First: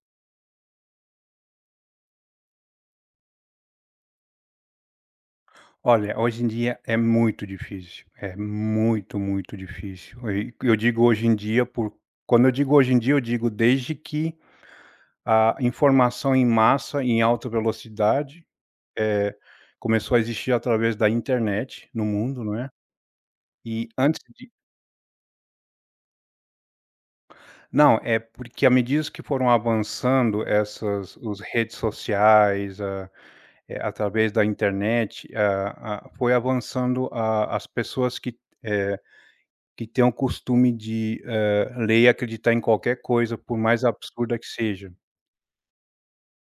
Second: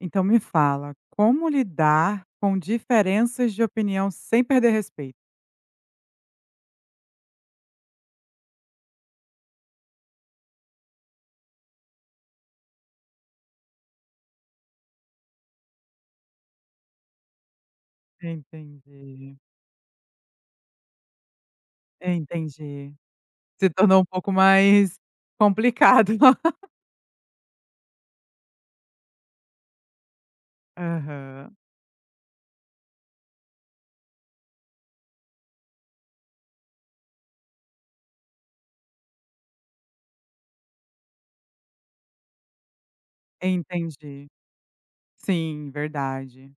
Então me fala, como lidar com diferenças de opinião sem perder respeito? Olha, hoje em dia, é muito difícil. É muito, muito difícil. Eh, e eu digo "hoje em dia" por quando eu digo "hoje em dia", eu digo desde que a informação em massa, em alta velocidade, Entendi. eh, começou a existir através da internet no mundo, não é? Entendi. Se E tornou um antes pouco de mais complicado. Não, é porque à medida que foram avançando essas os Aham. redes sociais, a, eh, através da internet, a a foi avançando a as pessoas que, eh, que que têm o costume de, eh, ler e acreditar em qualquer coisa, por mais Entendi. absurda que seja. Sim, verdade.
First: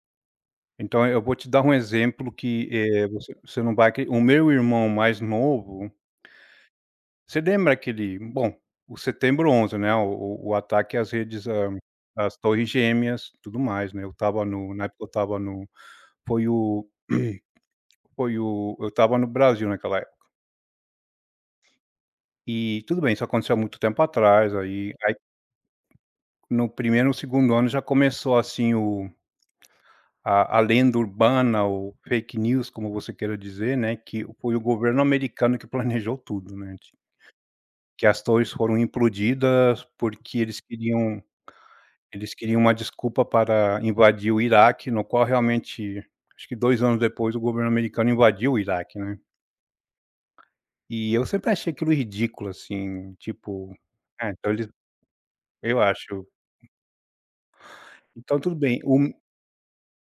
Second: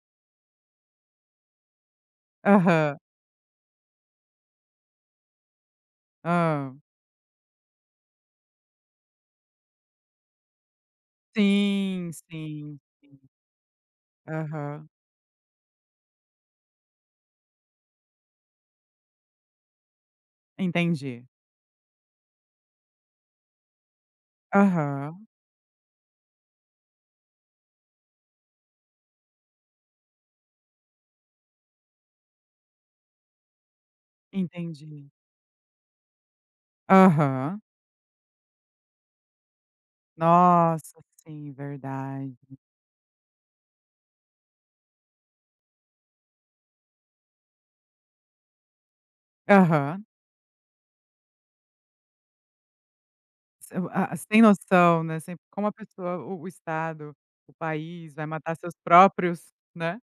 Então eu vou te dar um exemplo que, Aham. eh, você você não vai acre o meu irmão mais novo Hã. Você lembra aquele, bom, o setembro 11, né? O o o ataque às redes Sim, às torres sim, sim. gêmeas, tudo mais, né? Eu estava no na Aham. época, eu estava no foi o foi o eu estava no Brasil, naquela época. Entendi. E tudo bem. Isso aconteceu há muito tempo atrás, aí aí Aham. no primeiro e no segundo ano já começou assim o a a lenda urbana, o fake news como você queira dizer, né, que foi o governo Entendi. americano que planejou tudo, né ti Aham. Que as torres foram implodidas, porque eles Nossa, queriam sim, eles verdade. queriam uma desculpa para invadir o Iraque, no qual, realmente, acho que 2 anos depois o governo americano invadiu o Iraque, né? Aham. E eu sempre achei aquilo ridículo, assim, tipo, O a a Sem ah, tem então eles noção, né, como a eu pessoa acho. o o estado, o país vai Então matar tudo seus bem um próprios né?